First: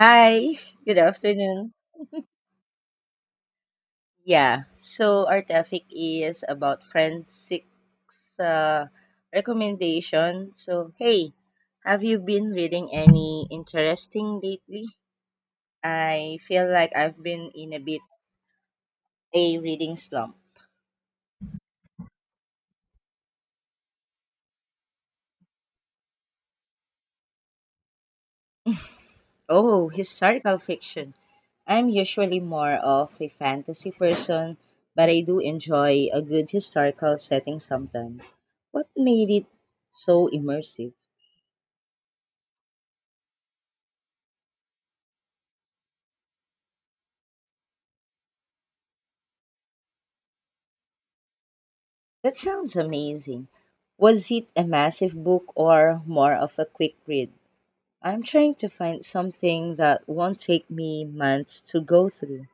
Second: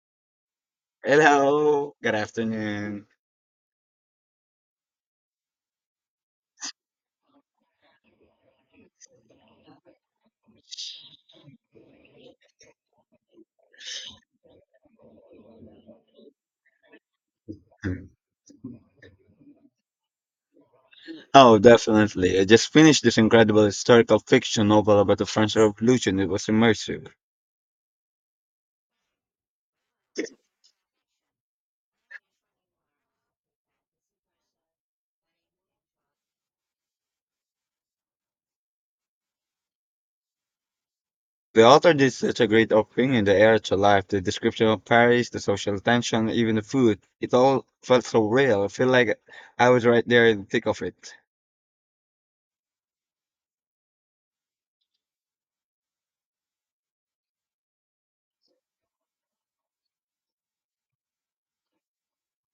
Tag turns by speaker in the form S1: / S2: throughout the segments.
S1: Hi, good afternoon.
S2: Hello, good afternoon.
S1: Yeah, so our topic is about friend six uh, recommendation. So, hey, have you been reading any interesting lately? I feel like I've been in a bit a reading slump.
S2: Oh, definitely. I just finished this incredible historical fiction novel about the French Revolution. It was immersive.
S1: Oh, historical fiction. I'm usually more of a fantasy person, but I do enjoy a good historical setting sometimes. What made it so immersive?
S2: The author did such a great offering in the era to life, the description of Paris, the social tension, even the food. It all felt so real. I feel like I was right there in the thick of it.
S1: That sounds amazing. Was it a massive book or more of a quick read? I'm trying to find something that won't take me months to go through.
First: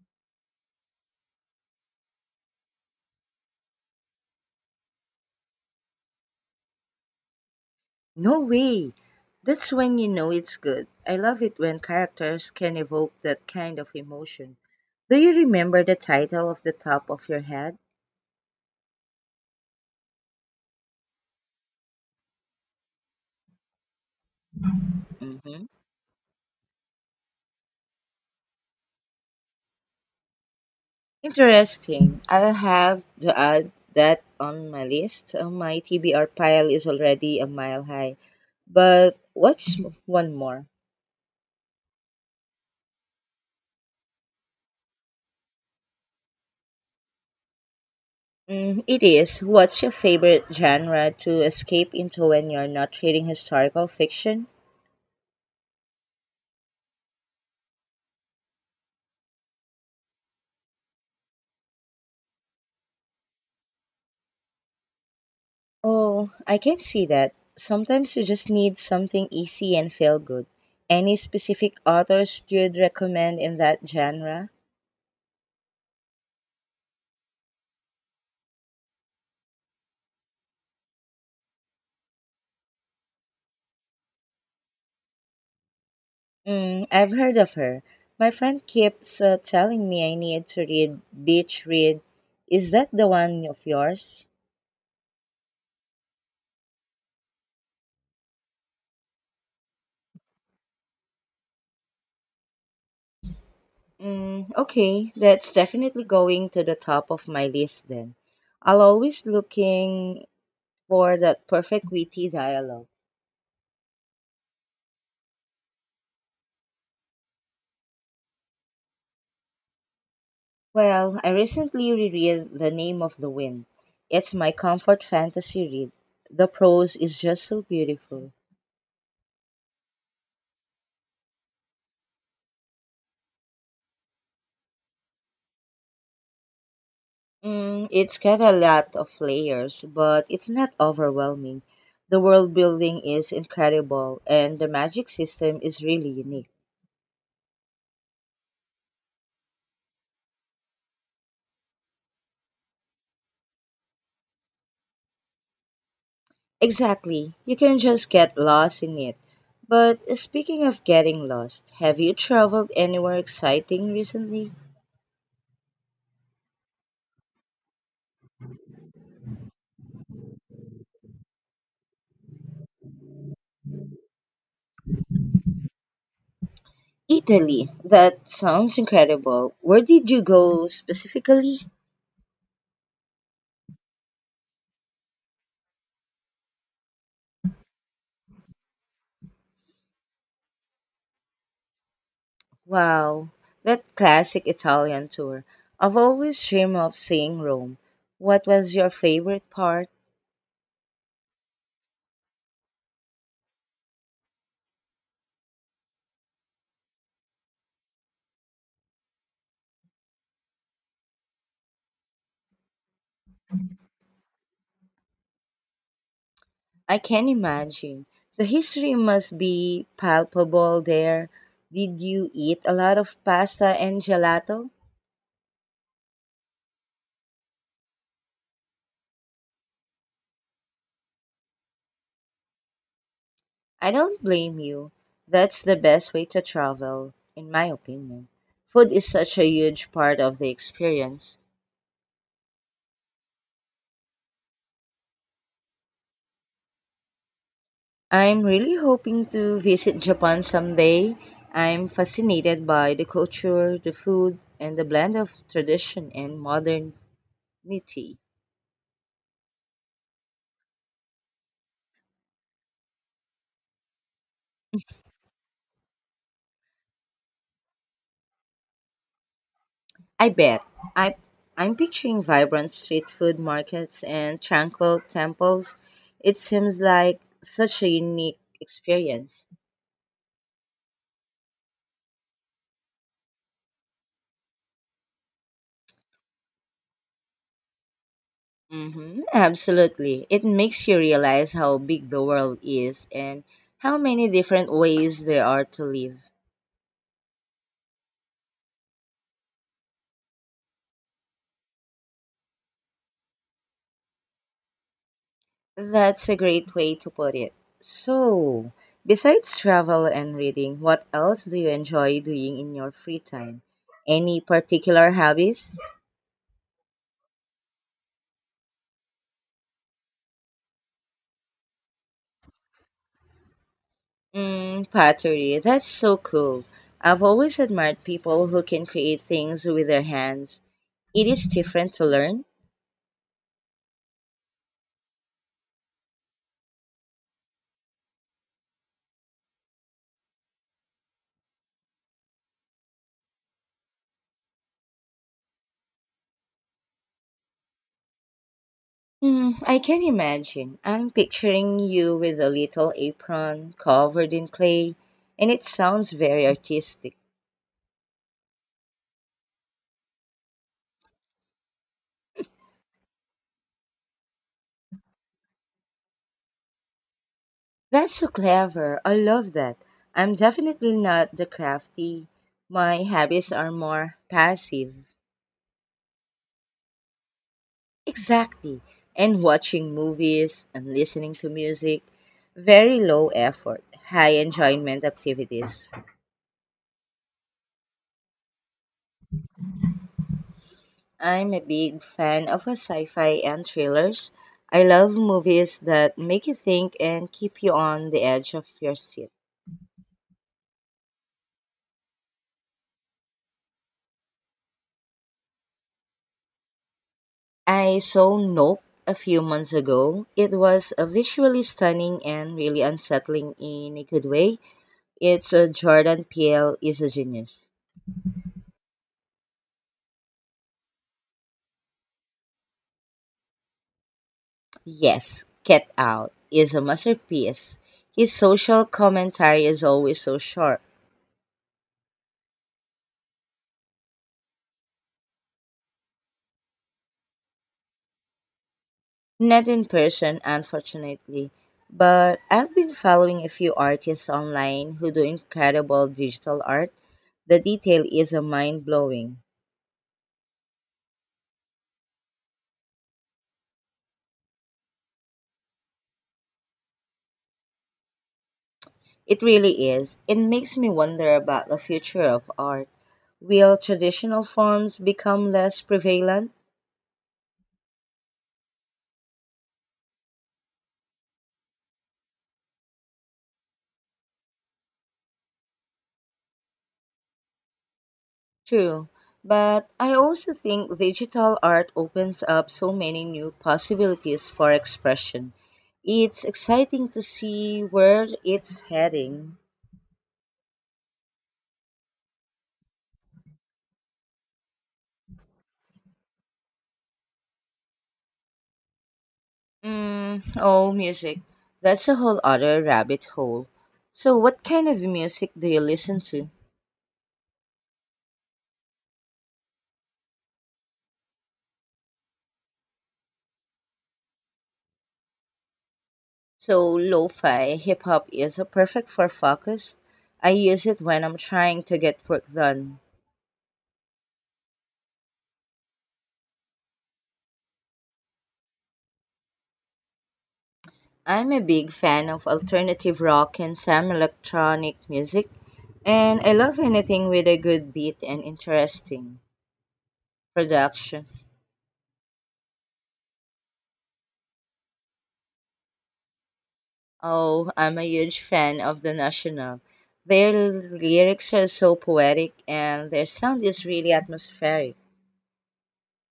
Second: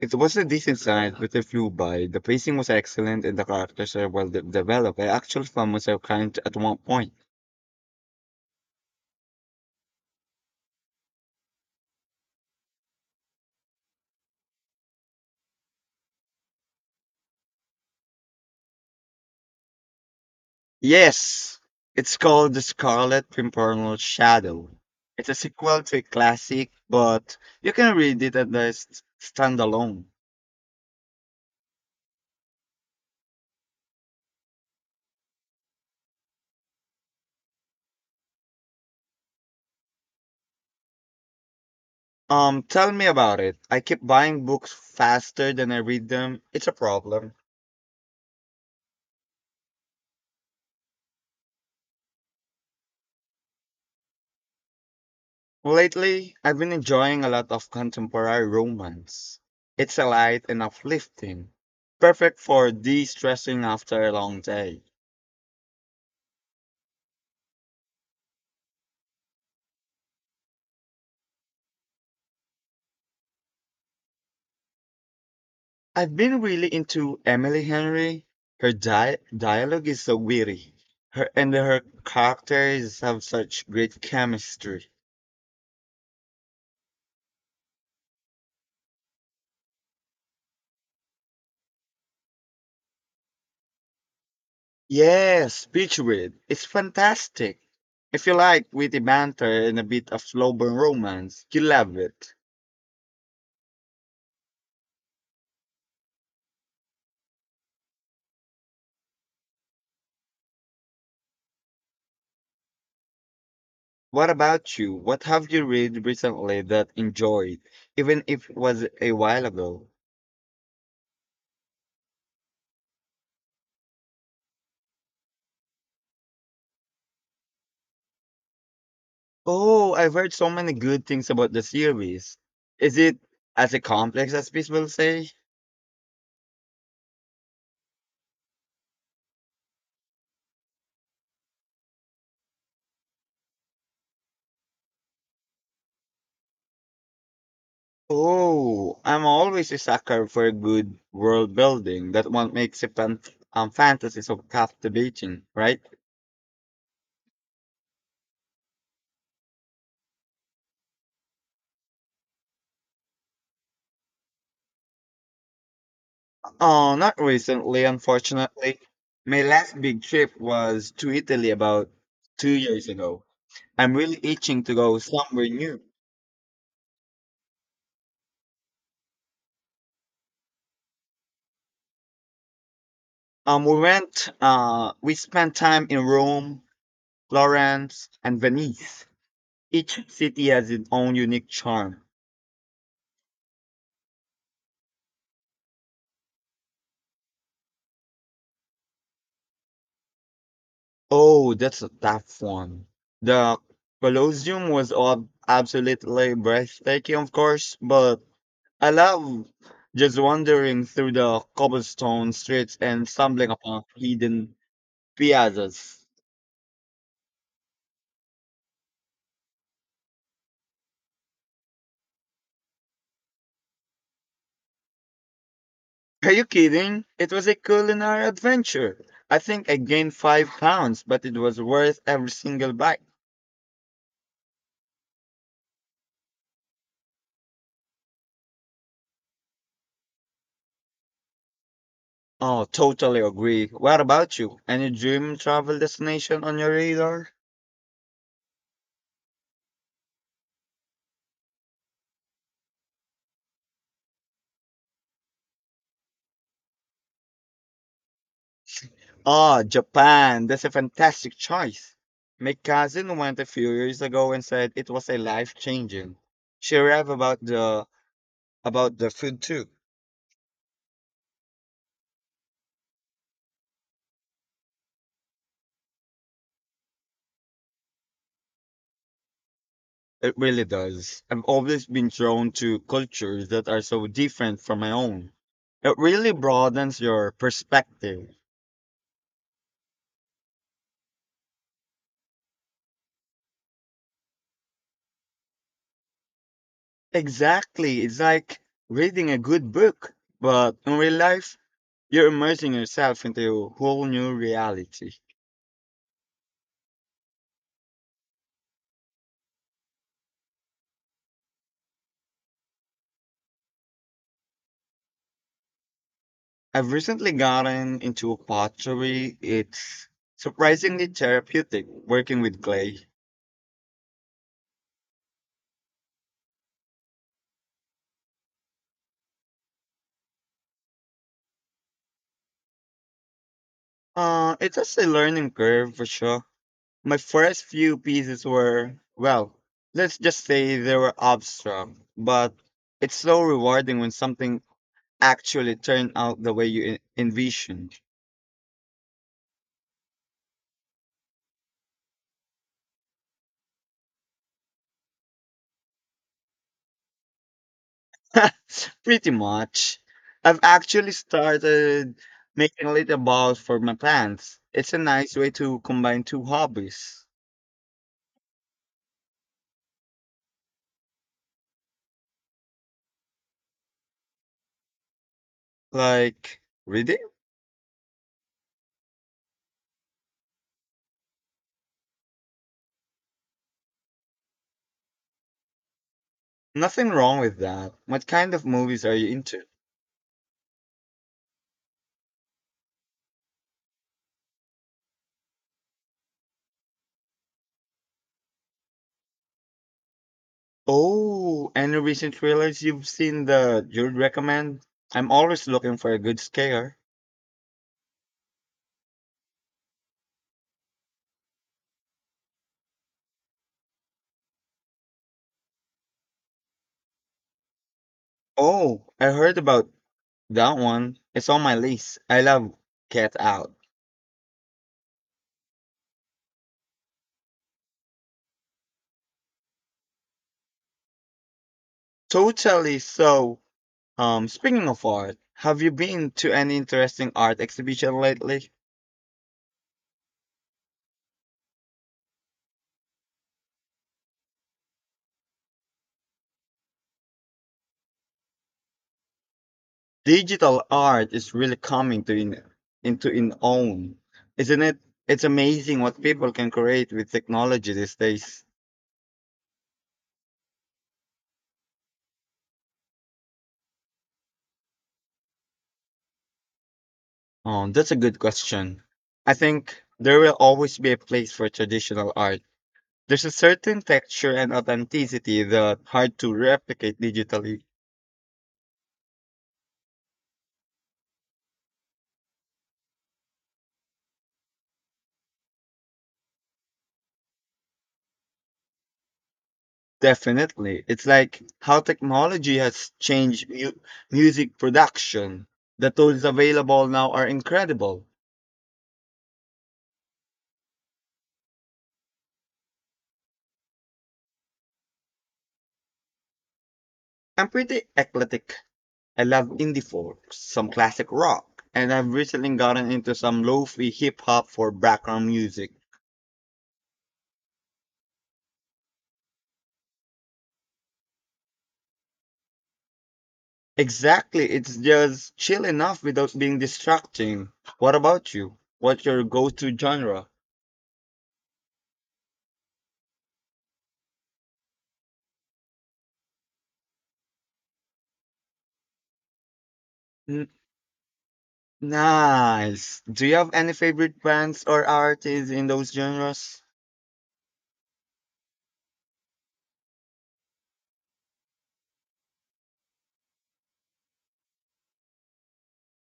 S2: It was a decent size, but it flew by. The pacing was excellent and the characters are well developed. I actually found myself crying at one point.
S1: No way! That's when you know it's good. I love it when characters can evoke that kind of emotion. Do you remember the title of the top of your head?
S2: Yes, it's called The Scarlet Pimpernel Shadow. It's a
S1: Hmm.
S2: sequel to a classic, but you can read it at the standalone.
S1: Interesting. I'll have to add that on my list. My TBR pile is already a mile high. But what's one more?
S2: Tell me about it. I keep buying books faster than I read them. It's a problem.
S1: Mm, it is. What's your favorite genre to escape into when you're not reading historical fiction?
S2: Lately, I've been enjoying a lot of contemporary romance. It's a light and uplifting, perfect for de-stressing after a long day.
S1: Oh, I can see that. Sometimes you just need something easy and feel good. Any specific authors you'd recommend in that genre?
S2: I've been really into Emily Henry. Her dialogue is so witty. Her and her characters have such great chemistry.
S1: Mm, I've heard of her. My friend keeps telling me I need to read Beach Read. Is that the one of yours?
S2: Yes, Beechwood. It's fantastic. If you like witty banter and a bit of lowbrow romance, you love it.
S1: Mm, okay, that's definitely going to the top of my list then. I'll always looking for that perfect witty dialogue.
S2: What about you? What have you read recently that enjoyed, even if it was a while ago?
S1: Well, I recently reread The Name of the Wind. It's my comfort fantasy read. The prose is just so beautiful.
S2: Oh, I've heard so many good things about the series. Is it as a complex as people say?
S1: Mm, it's got a lot of layers, but it's not overwhelming. The world building is incredible, and the magic system is really unique.
S2: Oh, I'm always a sucker for a good world building. That one makes a fan fantasy so captivating, right?
S1: Exactly, you can just get lost in it. But speaking of getting lost, have you traveled anywhere exciting recently?
S2: Oh, not recently, unfortunately. My last big trip was to Italy about 2 years ago. I'm really itching to go somewhere new.
S1: Italy. That sounds incredible. Where did you go specifically?
S2: We spent time in Rome, Florence, and Venice. Each city has its own unique charm.
S1: Wow, that classic Italian tour. I've always dreamed of seeing Rome. What was your favorite part?
S2: Oh, that's a tough one. The Colosseum was absolutely breathtaking, of course, but I love just wandering through the cobblestone streets and stumbling upon hidden piazzas.
S1: I can imagine. The history must be palpable there. Did you eat a lot of pasta and gelato?
S2: Are you kidding? It was a culinary adventure. I think I gained 5 pounds, but it was worth every single bite.
S1: I don't blame you. That's the best way to travel, in my opinion. Food is such a huge part of the experience.
S2: Oh, totally agree. What about you? Any dream travel destination on your radar?
S1: I'm really hoping to visit Japan someday. I'm fascinated by the culture, the food, and the blend of tradition and modernity.
S2: Ah, Japan. That's a fantastic choice. My cousin went a few years ago and said it was a life changing. She raved about the food too.
S1: I bet. I, I'm picturing vibrant street food markets and tranquil temples. It seems like such a unique experience.
S2: It really does. I've always been drawn to cultures that are so different from my own. It really broadens your perspective.
S1: Mm-hmm, absolutely. It makes you realize how big the world is and how many different ways there are to live.
S2: Exactly. It's like reading a good book, but in real life, you're immersing yourself into a whole new reality.
S1: That's a great way to put it. So, besides travel and reading, what else do you enjoy doing in your free time? Any particular hobbies?
S2: I've recently gotten into pottery. It's surprisingly therapeutic working with clay.
S1: Mm, pottery. That's so cool. I've always admired people who can create things with their hands. It is different to learn.
S2: It's just a learning curve for sure. My first few pieces were, well, let's just say they were abstract, but it's so rewarding when something actually turned out the way you envisioned.
S1: Hmm, I can imagine. I'm picturing you with a little apron covered in clay, and it sounds very artistic.
S2: Pretty much. I've actually started making little balls for my plants. It's a nice way to combine two hobbies.
S1: That's so clever. I love that. I'm definitely not the crafty. My habits are more passive.
S2: Like reading?
S1: Exactly. And watching movies and listening to music. Very low effort, high enjoyment activities.
S2: Nothing wrong with that. What kind of movies are you into?
S1: I'm a big fan of a sci-fi and thrillers. I love movies that make you think and keep you on the edge of your seat.
S2: Oh, any recent thrillers you've seen that you'd recommend? I'm always looking for a good scare.
S1: I saw Nope a few months ago. It was a visually stunning and really unsettling in a good way. It's a Jordan Peele is a genius.
S2: Oh, I heard about that one. It's on my list. I love Get Out.
S1: Yes, Get Out is a masterpiece. His social commentary is always so sharp.
S2: Totally. So, speaking of art, have you been to any interesting art exhibition lately?
S1: Not in person, unfortunately. But I've been following a few artists online who do incredible digital art. The detail is mind blowing.
S2: Digital art is really into its own, isn't it? It's amazing what people can create with technology these days.
S1: It really is. It makes me wonder about the future of art. Will traditional forms become less prevalent?
S2: That's a good question. I think there will always be a place for traditional art. There's a certain texture and authenticity that hard to replicate digitally.
S1: True. But I also think digital art opens up so many new possibilities for expression. It's exciting to see where it's heading.
S2: Definitely, it's like how technology has changed music production. The tools available now are incredible.
S1: Mm, oh, music. That's a whole other rabbit hole. So, what kind of music do you listen to?
S2: I'm pretty eclectic. I love indie folk, some classic rock, and I've recently gotten into some lo-fi hip hop for background music.
S1: So lo-fi hip hop is perfect for focus. I use it when I'm trying to get work done.
S2: Exactly, it's just chill enough without being distracting. What about you? What's your go-to genre?
S1: I'm a big fan of alternative rock and some electronic music, and I love anything with a good beat and interesting
S2: N-
S1: production.
S2: Nice. Do you have any favorite bands or artists in those genres?
S1: Oh, I'm a huge fan of The National. Their lyrics are so poetic and their sound is really atmospheric.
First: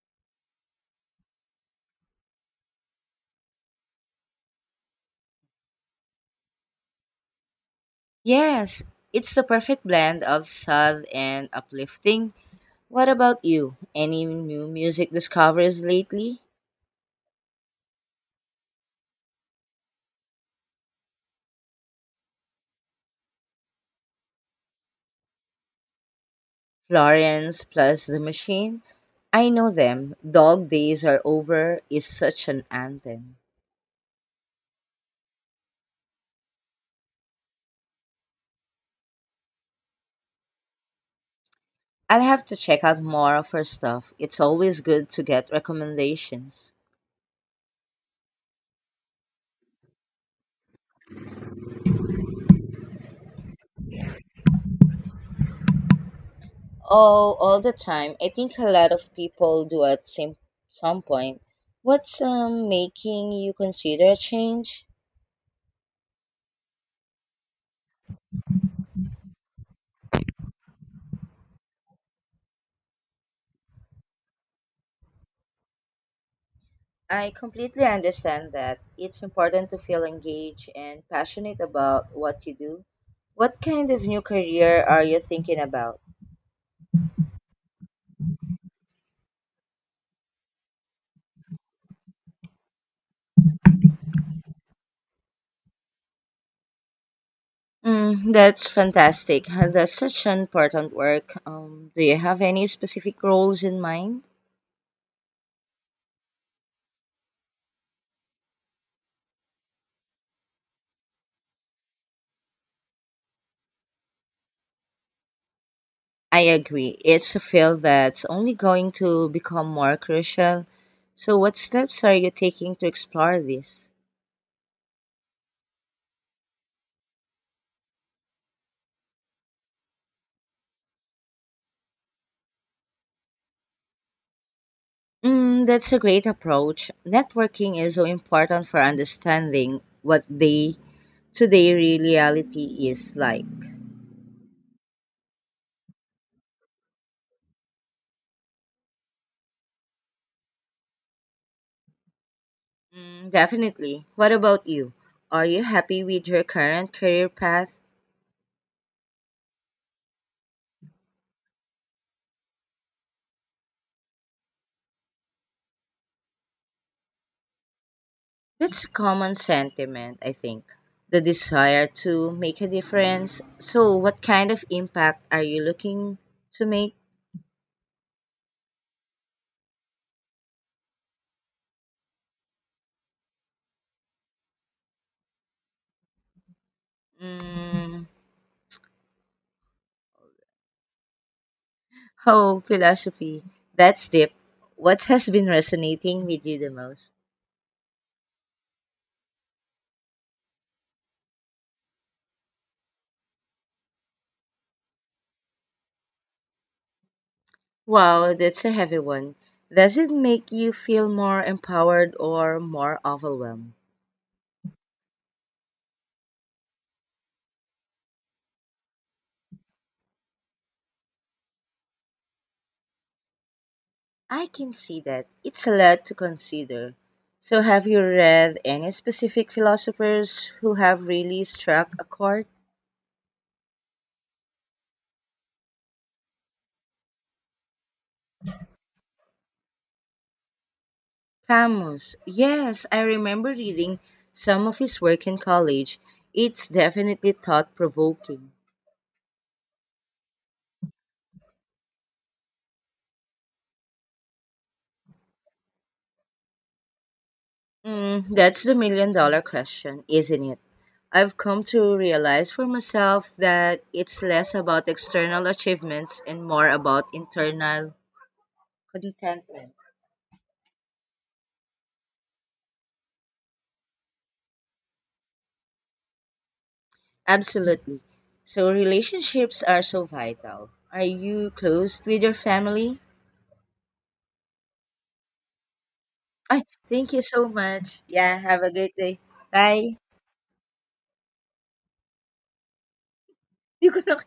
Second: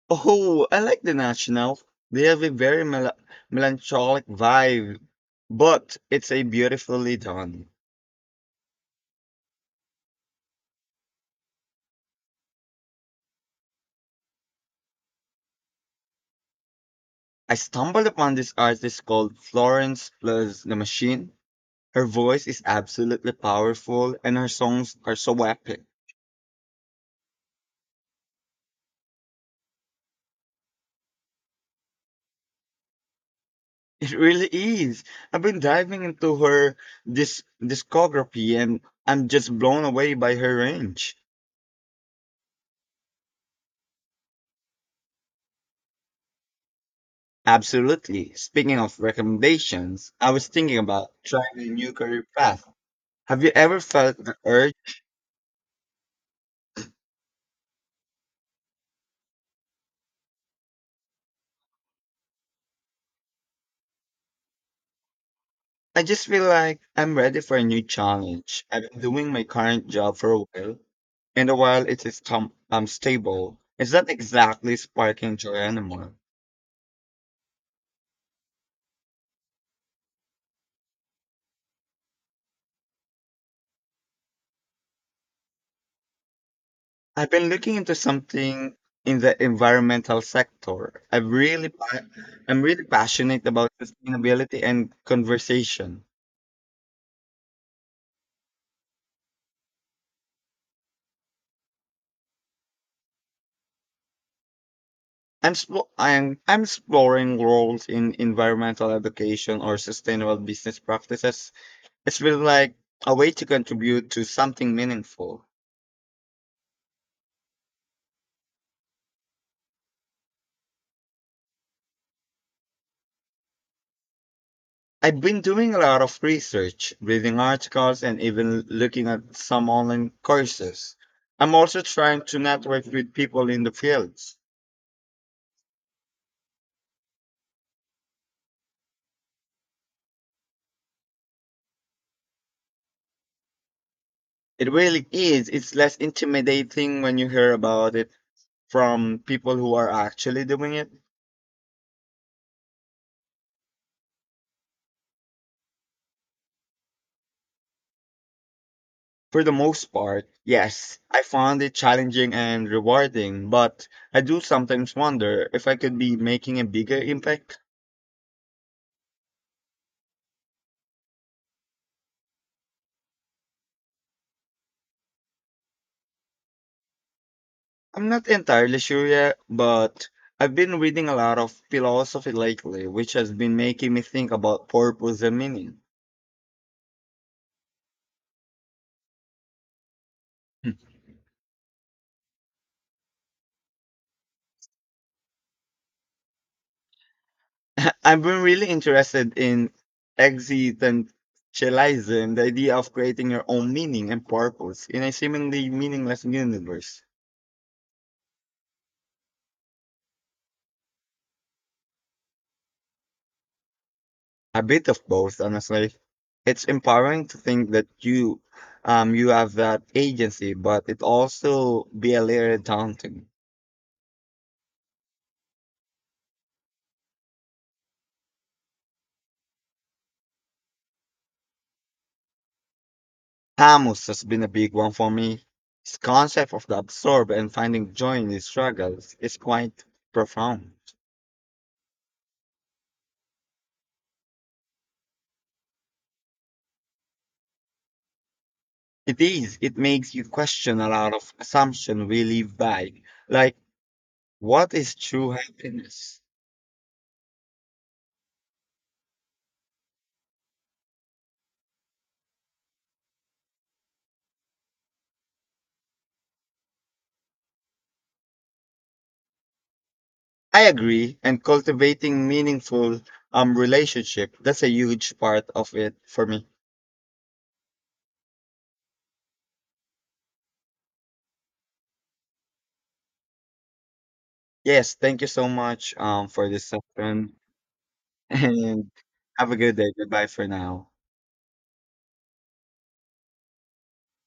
S2: Oh, I like The National. They have a very melancholic vibe, but it's a beautifully done.
S1: Yes, it's the perfect blend of sad and uplifting. What about you? Any new music discoveries lately?
S2: I stumbled upon this artist called Florence Plus the Machine. Her voice is absolutely powerful and her songs are so epic.
S1: Florence plus the Machine? I know them. Dog Days Are Over is such an anthem.
S2: It really is. I've been diving into her this discography and I'm just blown away by her range.
S1: I'll have to check out more of her stuff. It's always good to get recommendations.
S2: Absolutely. Speaking of recommendations, I was thinking about trying a new career path. Have you ever felt the urge?
S1: Oh, all the time. I think a lot of people do at some point. What's making you consider a change?
S2: I just feel like I'm ready for a new challenge. I've been doing my current job for a while, and a while it is stable, it's not exactly sparking joy anymore.
S1: I completely understand that. It's important to feel engaged and passionate about what you do. What kind of new career are you thinking about?
S2: I've been looking into something in the environmental sector. I'm really passionate about sustainability and conversation.
S1: Mm, that's fantastic. Huh, that's such an important work. Do you have any specific roles in mind?
S2: I'm exploring roles in environmental education or sustainable business practices. It's really like a way to contribute to something meaningful.
S1: I agree. It's a field that's only going to become more crucial. So, what steps are you taking to explore this?
S2: I've been doing a lot of research, reading articles, and even looking at some online courses. I'm also trying to network with people in the fields.
S1: Mm, that's a great approach. Networking is so important for understanding what they today, reality is like.
S2: It really is. It's less intimidating when you hear about it from people who are actually doing it.
S1: Mm, definitely. What about you? Are you happy with your current career path?
S2: For the most part, yes, I found it challenging and rewarding, but I do sometimes wonder if I could be making a bigger impact.
S1: That's a common sentiment, I think. The desire to make a difference. So, what kind of impact are you looking to make?
S2: I'm not entirely sure yet, but I've been reading a lot of philosophy lately, which has been making me think about purpose and meaning.
S1: Mm, oh, philosophy. That's deep. What has been resonating with you the most?
S2: I've been really interested in existentialism, the idea of creating your own meaning and purpose in a seemingly meaningless universe.
S1: Wow, that's a heavy one. Does it make you feel more empowered or more overwhelmed?
S2: A bit of both, honestly. It's empowering to think that you have that agency, but it also be a little daunting.
S1: I can see that. It's a lot to consider. So, have you read any specific philosophers who have really struck a chord?
S2: Camus has been a big one for me. His concept of the absurd and finding joy in his struggles is quite profound.
S1: Camus. Yes, I remember reading some of his work in college. It's definitely thought provoking.
S2: It is. It makes you question a lot of assumptions we live by, like what is true happiness.
S1: Mm, that's the million dollar question, isn't it? I've come to realize for myself that it's less about external achievements and more about internal contentment.
S2: I agree, and cultivating meaningful relationship that's a huge part of it for me.
S1: Absolutely. So relationships are so vital. Are you close with your family?
S2: Yes, thank you so much for
S1: Ay,
S2: this
S1: thank you
S2: session,
S1: so much. Yeah, have a
S2: and
S1: great day.
S2: have a good day.
S1: Bye.
S2: Goodbye for now.
S1: You could not-